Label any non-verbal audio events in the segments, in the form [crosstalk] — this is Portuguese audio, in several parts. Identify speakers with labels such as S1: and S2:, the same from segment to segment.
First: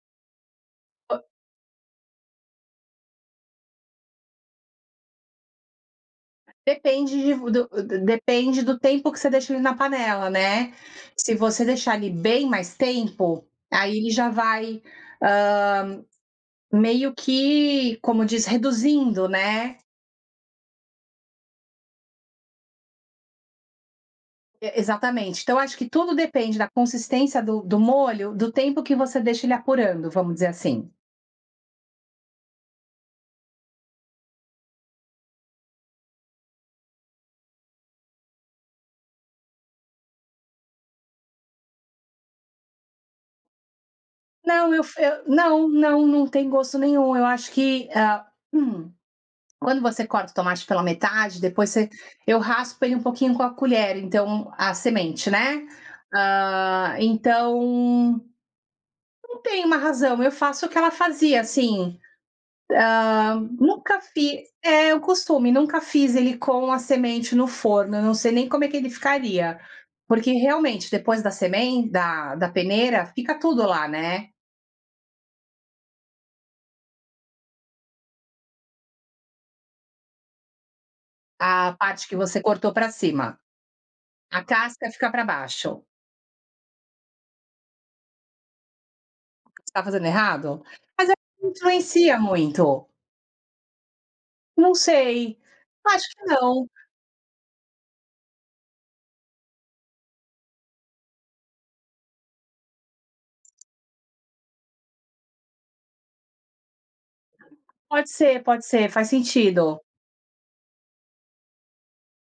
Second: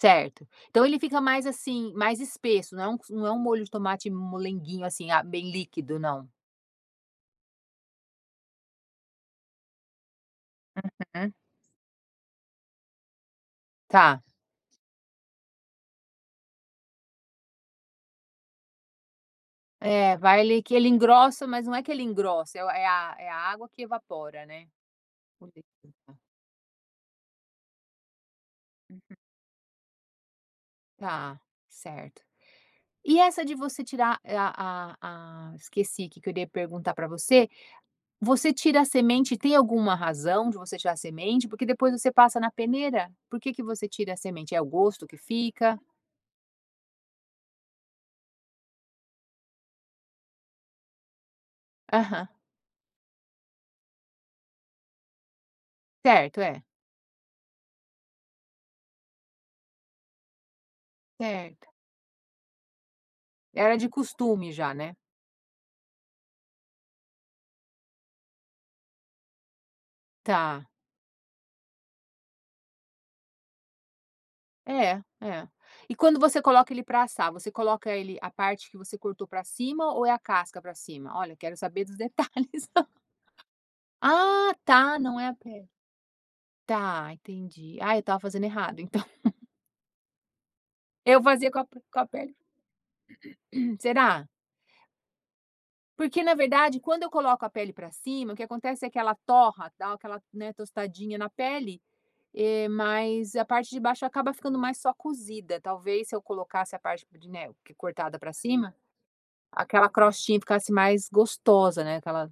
S1: Certo. Então ele fica mais, assim, mais espesso, não é um não é uma molho de tomate molenguinho assim, ah, bem líquido, não.
S2: Depende de v do depende do tempo que você deixa ele na panela, né,
S1: Uhum.
S2: se você deixar ele bem mais tempo, aí ele
S1: Tá.
S2: já vai, hã, meio que, como diz, reduzindo, né.
S1: É, vai ali que ele engrossa, mas não é que ele engrossa é o é a é a água que evapora, né.
S2: E exatamente. Então acho que tudo
S1: [unintelligible]
S2: depende da consistência do do molho, do tempo que
S1: Uhum.
S2: você deixa ele apurando, vamos dizer assim.
S1: Tá, certo. E essa de você tirar e a a a esqueci que eu iria perguntar para você. Você tira a semente, tem alguma razão de você tirar a semente? Porque depois você passa na peneira. Por que que você tira a semente? É o
S2: Não, eu f
S1: gosto que
S2: eu não
S1: fica?
S2: não, não tem gosto nenhum, eu acho que, ah hum. Quando você corta o tomate pela metade, depois você
S1: Aham.
S2: eu raspo ele um pouquinho com a colher, então a semente, né.
S1: Certo, é.
S2: Ah, então não tem uma razão, eu faço o que ela fazia,
S1: Certo.
S2: assim. Ah,
S1: Era de
S2: nunca fiz
S1: costume já,
S2: é,
S1: né.
S2: o costume, nunca fiz ele com a semente no forno, eu não sei nem como é que ele ficaria. Porque
S1: Tá.
S2: realmente, depois da semen da da peneira, fica tudo lá, né.
S1: É, é. E quando você coloca ele para assar, você coloca ele a parte que você cortou para cima ou é a casca para cima? Olha, quero
S2: A
S1: saber dos
S2: parte que você
S1: detalhes.
S2: cortou para cima. A
S1: Ah
S2: casca
S1: está,
S2: fica
S1: não
S2: para
S1: é a pele.
S2: baixo.
S1: Está, entendi. Ah, eu estava fazendo errado, então.
S2: Você tá fazendo errado? Mas é
S1: Eu
S2: que
S1: fazia com a p com a
S2: influencia
S1: pele.
S2: muito.
S1: [clears throat] Será?
S2: Não sei, acho que
S1: Porque na
S2: não.
S1: verdade, quando eu coloco a pele para cima, o que acontece é que ela torra, dá o aquela, né, tostadinha na pele, eh, mas a parte de baixo acaba ficando mais só cozida, talvez se eu colocasse a parte de né,
S2: Pode
S1: cortada para
S2: ser, pode
S1: cima,
S2: ser, faz sentido.
S1: aquela crostinha ficasse mais gostosa, né, aquela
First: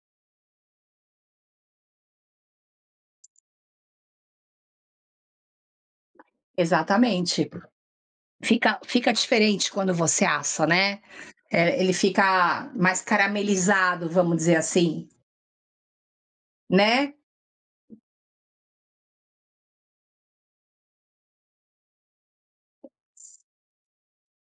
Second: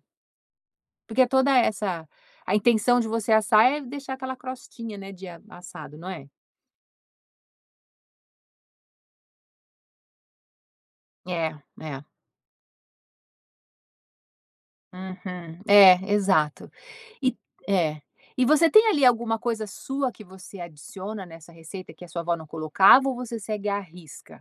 S1: Porque toda essa a intenção de você assar é deixar aquela crostinha, né, de a assado, não é?
S2: Exatamente. Fica fica diferente quando você assa, né.
S1: É,
S2: Eh, ele
S1: é.
S2: fica mais caramelizado, vamos dizer assim.
S1: Uhum. É, exato.
S2: Né.
S1: E É. E você tem, ali, alguma coisa sua que você adiciona nessa receita, que a sua avó não colocava, ou você segue à risca?